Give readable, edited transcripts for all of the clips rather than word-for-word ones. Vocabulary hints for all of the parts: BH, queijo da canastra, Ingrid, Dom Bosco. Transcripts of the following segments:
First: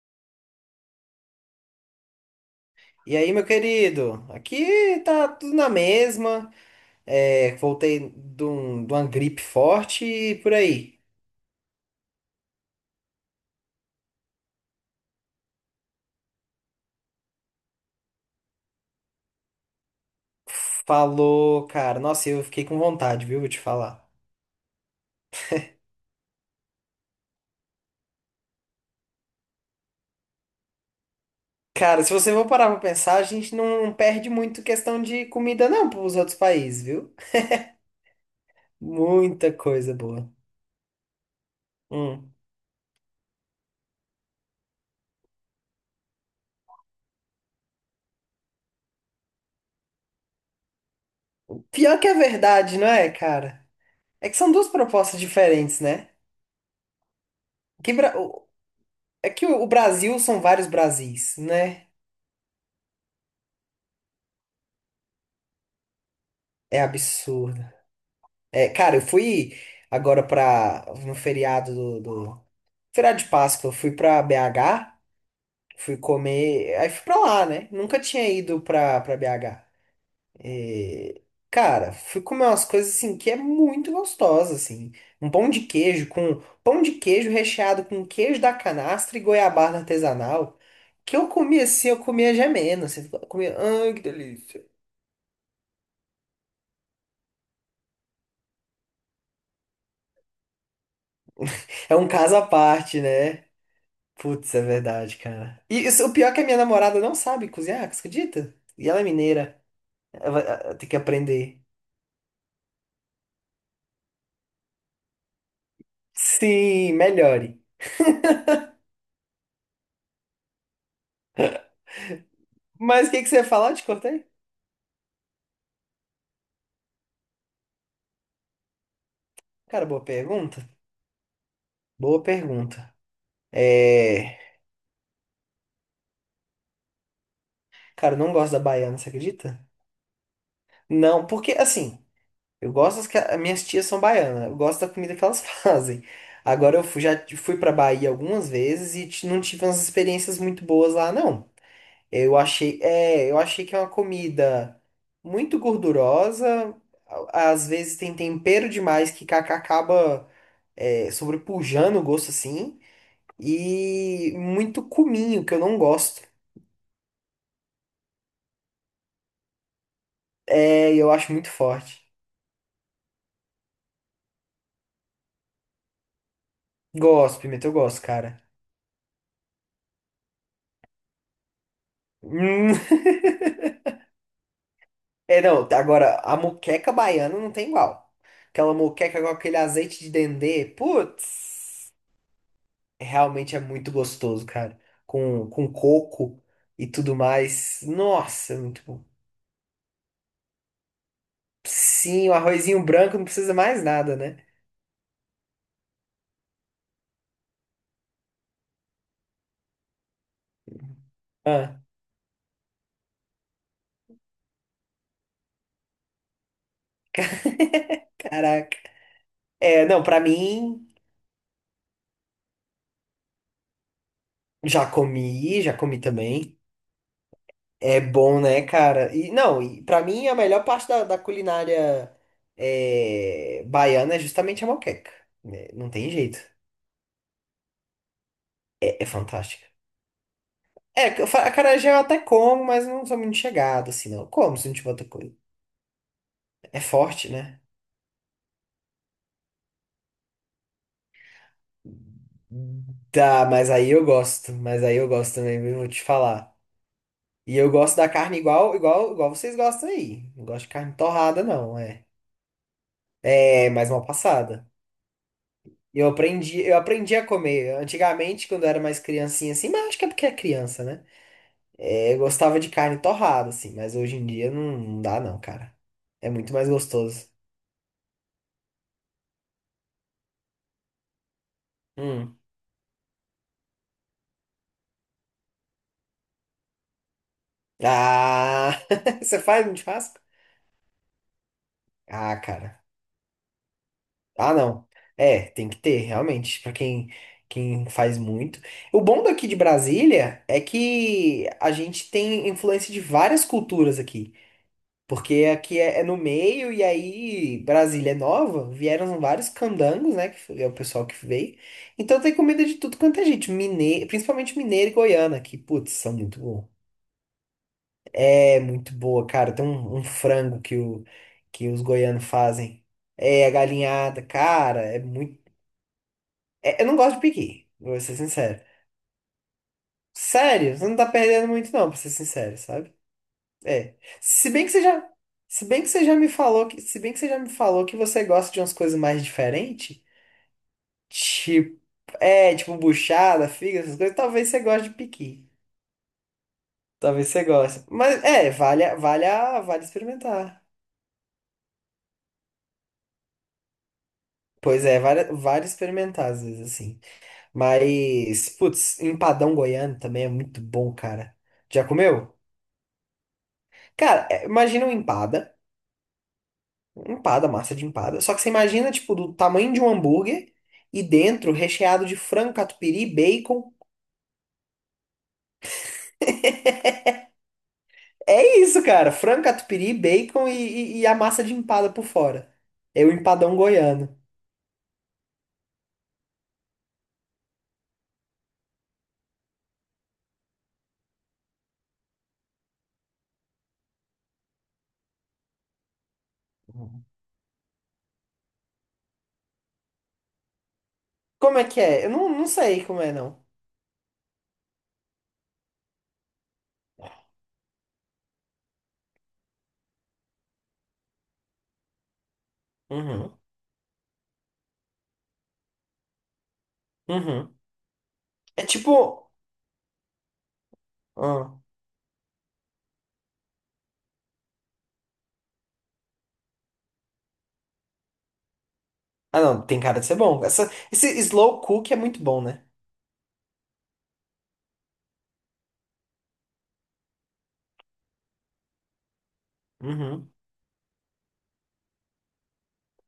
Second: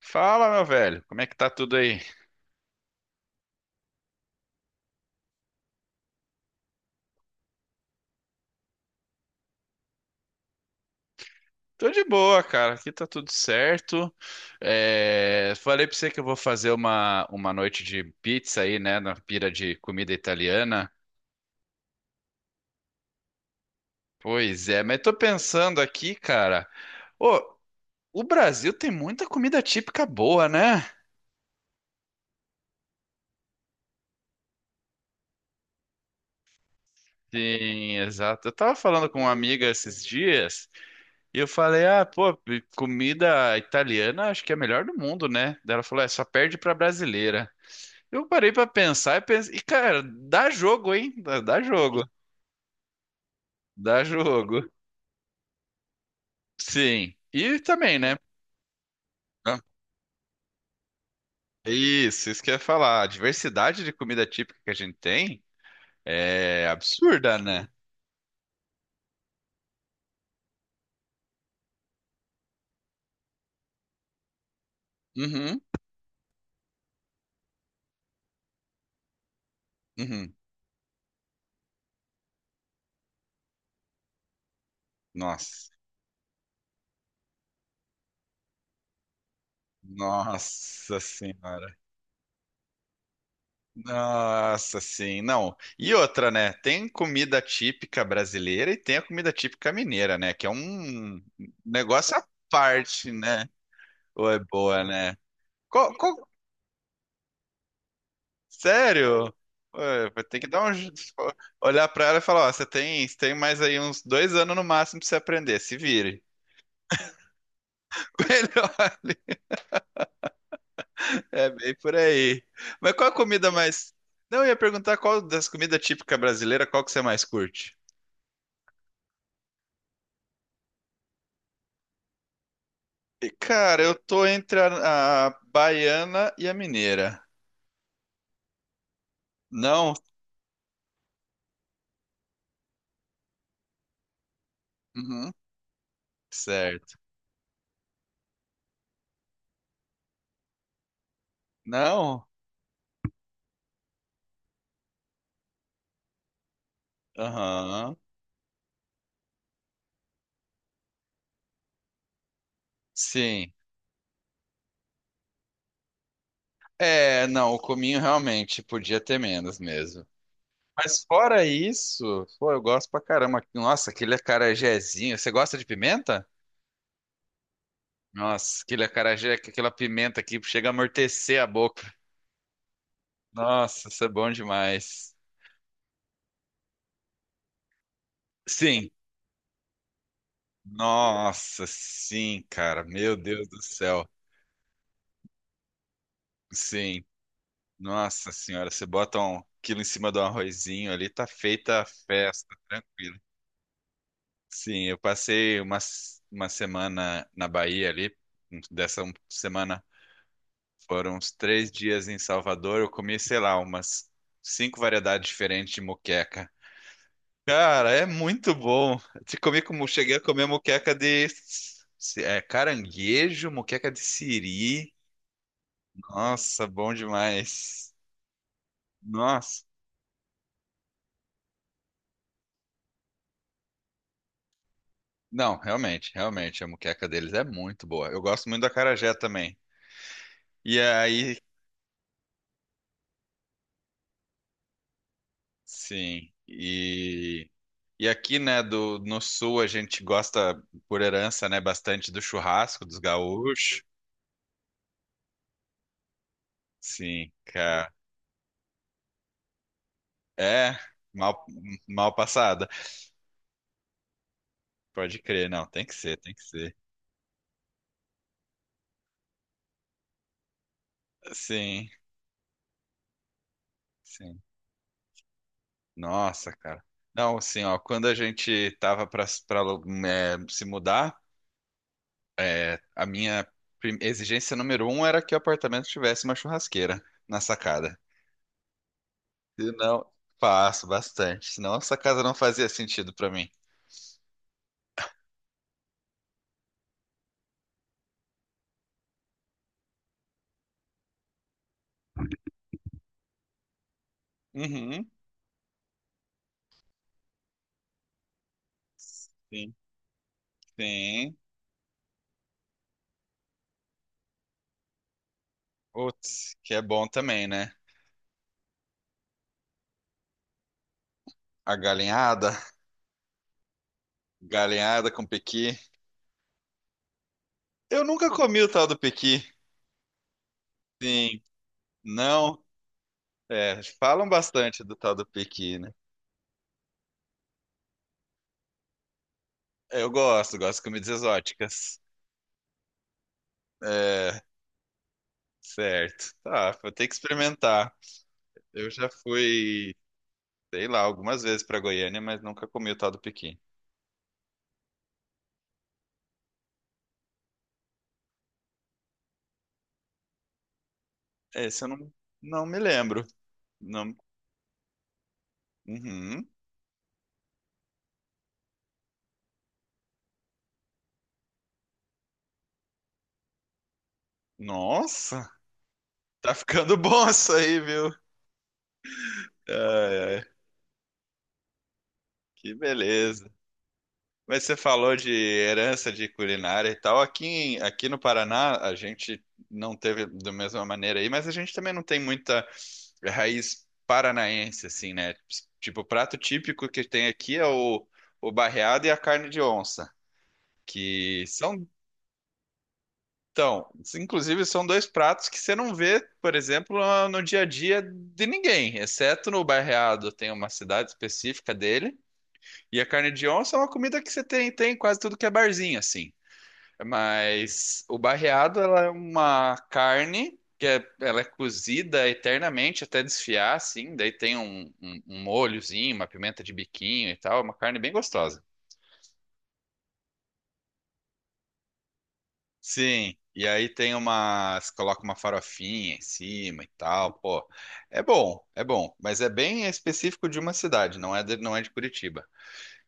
Fala, meu velho, como é que tá tudo aí? E aí, meu querido? Aqui tá tudo na mesma. É, voltei de uma gripe forte e por aí. Tô de boa, cara, aqui tá tudo certo. É, falei pra você que eu vou fazer uma noite de pizza aí, né, na pira de comida italiana. Falou, cara. Nossa, eu fiquei com vontade, viu? Vou te falar. Pois é, mas tô pensando aqui, cara. Ô, o Brasil tem muita comida típica boa, né? Cara, se você for parar pra pensar, a gente não perde muito questão de comida, não, pros outros países, viu? Sim, exato. Eu tava falando com uma Muita amiga coisa esses boa. dias e eu falei: ah, Hum. pô, comida italiana acho que é a melhor do mundo, né? Daí ela falou: é, só perde pra brasileira. Eu parei pra pensar e pensei, e cara, dá jogo, hein? Dá Pior que jogo, a verdade, não é, cara? dá É que são duas jogo. propostas diferentes, né? Sim. E Que também, né? Bra- o- É que Ah, o Brasil são vários Brasis, né? isso que eu ia falar. A diversidade de comida típica que a gente tem é É absurda, absurdo. né? É, cara, eu fui agora pra. No feriado feriado de Páscoa, eu fui pra BH, Uhum, fui comer, aí fui pra lá, né? Nunca tinha ido pra BH. uhum. E, cara, fui comer umas coisas assim que é muito gostosa, assim. Um pão de Nossa. queijo com pão de queijo recheado com queijo da canastra e goiabada artesanal. Nossa Que eu comia senhora. assim, eu comia gemendo, assim, eu comia, ai, que delícia. Nossa sim, não. E outra, né? Tem comida típica brasileira e tem a comida típica mineira, né? Que é um É um negócio à caso à parte, parte, né? né? Ou é Putz, é boa, né? verdade, cara. E Qual, o pior é que a minha namorada não sabe cozinhar, você acredita? E ela é sério? mineira. Ué, vai Ela, ter que vai- dar ela tem que aprender. olhar pra ela e falar, ó, você tem mais aí uns 2 anos no máximo pra você aprender, se vire. Sim, melhore. Melhor. É bem por aí. Mas qual Mas o a que que você ia comida falar? Eu te mais? cortei? Não, eu ia perguntar qual das comidas típicas brasileiras, qual que você mais curte? Cara, boa pergunta. Boa pergunta. E, cara, eu tô É. entre a baiana e a mineira. Cara, eu não gosto da baiana, você acredita? Não? Não, porque assim, eu gosto das que as minhas tias são baianas. Eu gosto da comida que Uhum. elas fazem. Agora eu Certo. fui- já fui pra Bahia algumas vezes e não tive umas experiências muito boas lá, não. Não? Eu achei que é uma comida muito gordurosa, às Aham. vezes tem tempero demais que acaba sobrepujando o gosto assim, Sim. e muito cominho, que eu não gosto. É, não, o cominho realmente podia ter menos mesmo. É, Mas eu acho fora muito forte. isso, pô, eu gosto pra caramba. Nossa, aquele acarajézinho. Você gosta de pimenta? Gosto, pimenta, eu gosto, cara. Nossa, aquele acarajé, aquela pimenta que chega a amortecer a boca. Hum, Nossa, isso é bom demais. É, não, agora, a moqueca baiana não tem igual. Aquela Sim. moqueca com aquele azeite de dendê, Nossa, putz. sim, cara. Meu Deus Realmente é do muito céu. gostoso, cara. Com coco e Sim. tudo mais. Nossa Nossa, é senhora, muito você bom. bota um quilo em cima do arrozinho ali, tá feita a Sim, o festa, arrozinho branco tranquilo. não precisa mais nada, né? Sim, eu passei uma semana na Bahia ali, dessa semana. Foram uns três Ah, dias em Salvador. Eu comi, sei lá, umas cinco variedades diferentes de moqueca. Cara, é muito caraca. bom. Te comi É, como não, cheguei pra a comer mim, moqueca de caranguejo, moqueca de siri. Já comi também. Nossa, bom demais. É bom, né, cara? E não, Nossa. e pra mim a melhor parte da culinária baiana é justamente a moqueca, Não, né? Não realmente, tem jeito. realmente, a moqueca deles é muito boa. Eu gosto muito da É acarajé também. fantástica. E É, eu aí, fa- acarajé eu até como, mas não sou muito chegado, assim, não. Como se não tiver outra coisa. sim. É forte, E né? E aqui, né, no sul a gente gosta, por herança, né, bastante do churrasco dos Tá, mas gaúchos. aí eu gosto. Mas aí eu gosto também, viu? Vou te falar. Sim, E eu cara. gosto da carne igual vocês gostam aí. Não gosto de É, carne torrada, mal, não, é. mal passada. É, mais mal passada. Pode crer, não, tem que Eu ser, tem que aprendi, ser. eu aprendi a comer. Antigamente, quando eu era mais criancinha, assim, mas acho que é porque é criança, né? Sim, É, eu gostava de carne torrada, assim, mas hoje em sim. dia não, não dá, não, cara. É Nossa, muito mais cara. gostoso. Não, assim, ó, quando a gente tava pra se mudar, Hum. A minha exigência número um era que o apartamento tivesse uma churrasqueira na sacada. Ah! Você faz Se um não, churrasco? faço bastante. Senão essa casa não Ah, fazia cara. sentido pra mim. Ah, não. É, tem que ter, realmente, pra quem faz muito. O bom daqui de Brasília é que a gente tem influência de várias culturas aqui, Uhum. porque aqui é no meio e aí Brasília é nova, vieram vários Sim, candangos, né, é o pessoal que sim. veio. Então tem comida de tudo quanto é gente, mineiro, principalmente mineiro e goiana, que putz, são muito Putz, bom. que é bom também, né? É muito boa, cara. Tem um frango que A os goianos galinhada, fazem. É, a galinhada, cara, é galinhada com muito. pequi. Eu não gosto de pequi, vou Eu ser nunca sincero. comi o tal do pequi. Sério, você não tá Sim, perdendo muito, não, pra ser sincero, não. sabe? É, É. falam Se bem que você bastante do já. tal do Se pequi, bem que né? você já me falou que. Se bem que você já me falou que você gosta de umas coisas mais diferentes. Eu gosto de comidas Tipo. exóticas. É, tipo buchada, figa, essas coisas. É, Talvez você goste de pequi. certo. Tá, vou ter que Talvez você goste. experimentar. Mas é, vale, Eu a- já vale, a- vale fui, experimentar. sei lá, algumas vezes pra Goiânia, mas nunca comi o tal do pequi. Pois é, vale experimentar, às vezes, assim. Mas, putz, empadão goiano também é muito bom, cara. Esse Já eu não, comeu? não me lembro. Não. Cara, imagina um empada. Uhum. Empada, massa de empada. Só que você imagina, tipo, do tamanho de um hambúrguer e dentro recheado de frango, catupiry, bacon. Nossa, tá ficando bom isso aí, viu? É isso, cara. Frango, Ai, catupiry, ai, bacon e a massa de empada por fora. que É o beleza. empadão goiano. Mas você falou de herança de culinária e tal. Aqui, aqui no Paraná, a gente não teve da mesma maneira aí, mas a gente também não tem muita raiz paranaense, assim, né? Tipo, o prato típico que tem aqui é o barreado e a carne de onça, que Como é que são, é? Eu não sei como é, não. então, inclusive são dois pratos que você não vê, por exemplo, no dia a dia de ninguém, exceto no barreado, tem uma cidade específica dele. E a carne Uhum. de onça é uma comida que você tem em quase tudo que é barzinho, assim. Uhum. Mas o É barreado, tipo. ela é uma carne ela é Ah. cozida eternamente até desfiar, assim. Daí tem um molhozinho, uma pimenta de biquinho e tal. É uma carne bem gostosa. Ah, não, tem cara de ser bom. Essa, esse slow cook é muito bom, né? Sim. E aí coloca uma farofinha em cima e tal. Pô, é bom, é bom. Mas é bem Uhum. específico de uma cidade, não é de Curitiba.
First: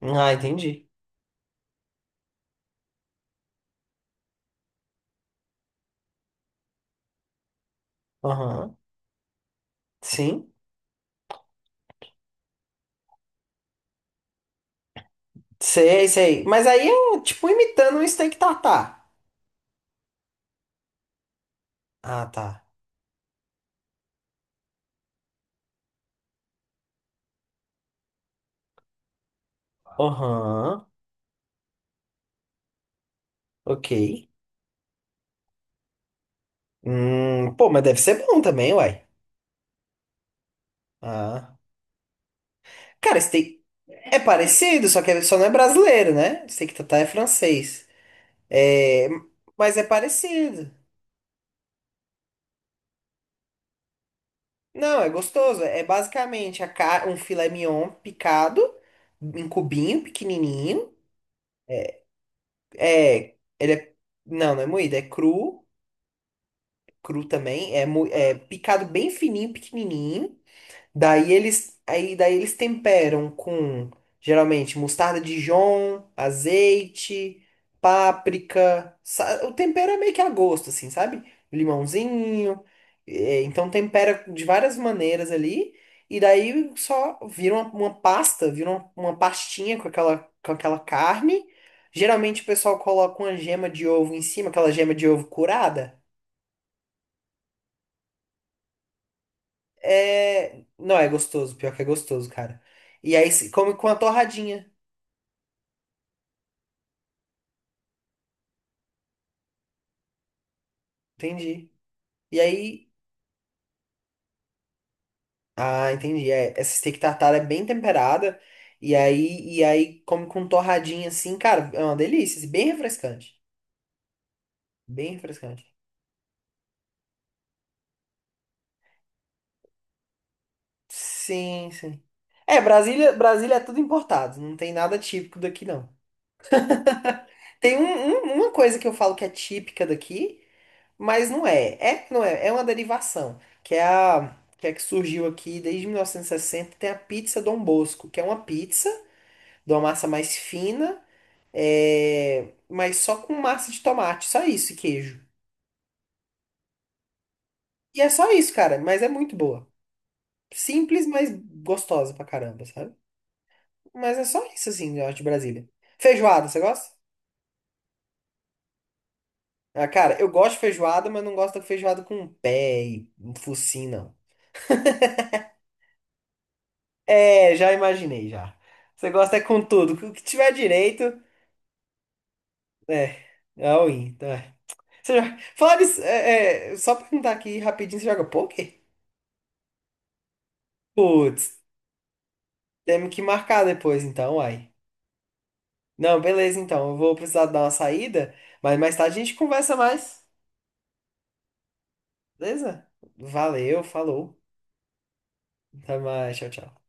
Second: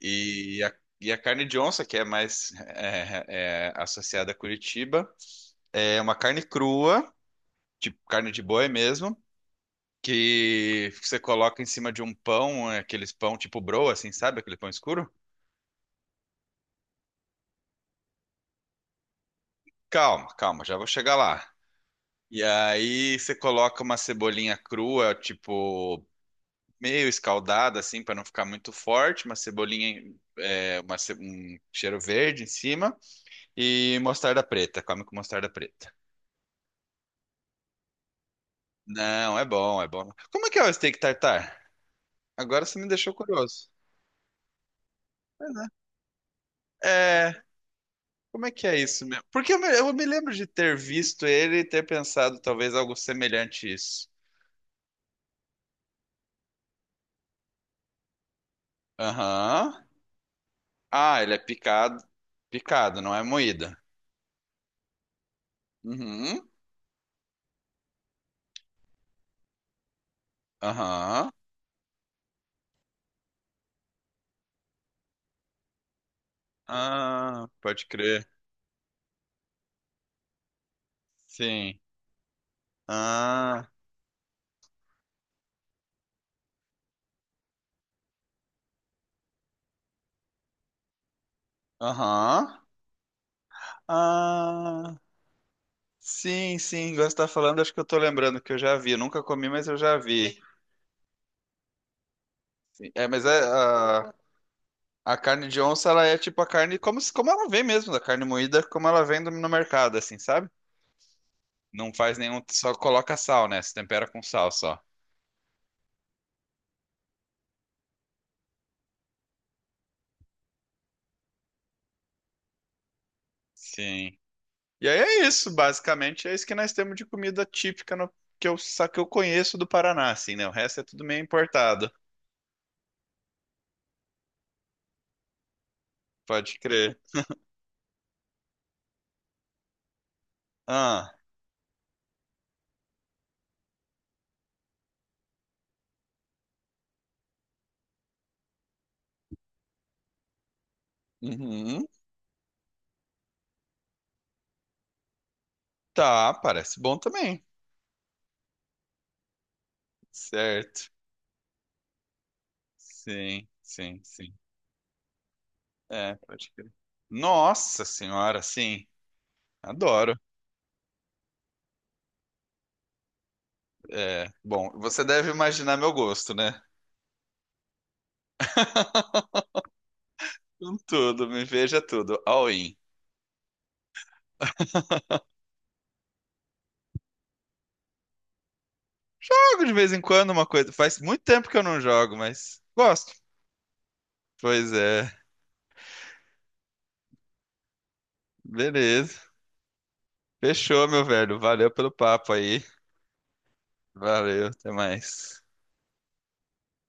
Ah, E a, entendi. e a carne de onça, que é mais associada a Curitiba, é uma carne crua, tipo carne de boi Aham. mesmo, Sim. que você coloca em cima de um pão, aqueles pão tipo broa, assim, sabe? Aquele pão escuro? Sei, sei. Mas aí é tipo imitando um steak tartar. Calma, calma, já vou chegar lá. Ah, E tá. aí você coloca uma cebolinha crua, tipo meio escaldada, assim, para não ficar muito forte, uma cebolinha, Aham. Um cheiro verde em cima Ok. e mostarda preta, come com mostarda preta. Pô, mas deve ser bom também, uai. Não, é bom, é bom. Como é que é o steak Ah. tartar? Agora você me deixou Cara, steak curioso. é parecido, só que só não é brasileiro, né? Steak tartar é É, francês. como é que é isso É, mesmo? Porque eu me, mas é eu me lembro de parecido. ter visto ele e ter pensado talvez algo semelhante a isso. Não, é gostoso. É basicamente um filé mignon picado em Aham. cubinho pequenininho. Ah, ele é picado. Picado, não é É, ele moída. é. Não, não é moído, é cru, Uhum. cru também. É, é picado bem fininho, pequenininho. Aham. Daí eles temperam com geralmente mostarda Dijon, azeite, Ah, pode crer. páprica. O tempero é meio que a gosto, assim, sabe? Sim. Limãozinho. é, Ah, então tempera de várias maneiras ali. E daí só vira uma pasta, vira uma pastinha com aquela carne. Geralmente o aham. pessoal coloca uma gema de ovo em cima, aquela gema Ah, de ovo curada. sim, sim. Agora você tá falando, acho que eu tô lembrando que eu já vi. Eu nunca comi, mas eu já vi. É. Não, é gostoso, pior que é gostoso, cara. É, E mas aí é. se come com a torradinha. A carne de onça, ela é tipo a carne como, se- como ela vem mesmo, da carne moída, como ela vem no mercado, assim, sabe? Entendi. Não faz E nenhum, só aí. coloca sal, né? Se tempera com sal só. Ah, entendi. É, essa steak tartar é bem temperada. E aí come com torradinha assim, cara. É uma delícia, assim. Bem refrescante. Sim. E aí Bem é isso, refrescante. basicamente, é isso que nós temos de comida típica que eu conheço do Paraná, assim, né? O resto é tudo meio Sim, importado. sim. É, Brasília é tudo importado. Não tem nada típico daqui, não. Pode crer. Tem uma coisa que eu falo que é típica daqui. Ah, Mas não é. É, não é. É uma derivação, que é que surgiu aqui desde 1960, tem a pizza Dom Bosco, que é uma pizza de uma massa mais fina, uhum, mas só com massa de tomate, só isso e queijo. tá, parece bom também. E é só isso, cara, mas é muito boa. Certo. Simples, mas gostosa pra caramba, sabe? Sim, sim, Mas é sim. só isso, assim, eu acho, de Brasília. É, Feijoada, pode você crer. gosta? Nossa senhora, sim. Ah, Adoro. cara, eu gosto de feijoada, mas não gosto da feijoada com pé e um focinho, não. É, bom, você deve imaginar meu gosto, né? É, já imaginei, já. Você gosta é com tudo. O que tiver Com direito, tudo, me veja tudo, all in. é. É all-in, tá? Você já... Falar disso, só perguntar aqui rapidinho, você joga poker? Jogo de vez em quando uma coisa. Faz muito tempo que eu Putz, não jogo, mas gosto. temos que marcar depois então, Pois uai. é, Não, beleza então. Eu vou precisar dar uma saída, mas mais tarde beleza. a gente conversa mais. Fechou, meu velho. Valeu pelo papo aí. Beleza? Valeu, falou. Valeu, até mais. Até mais, tchau, tchau.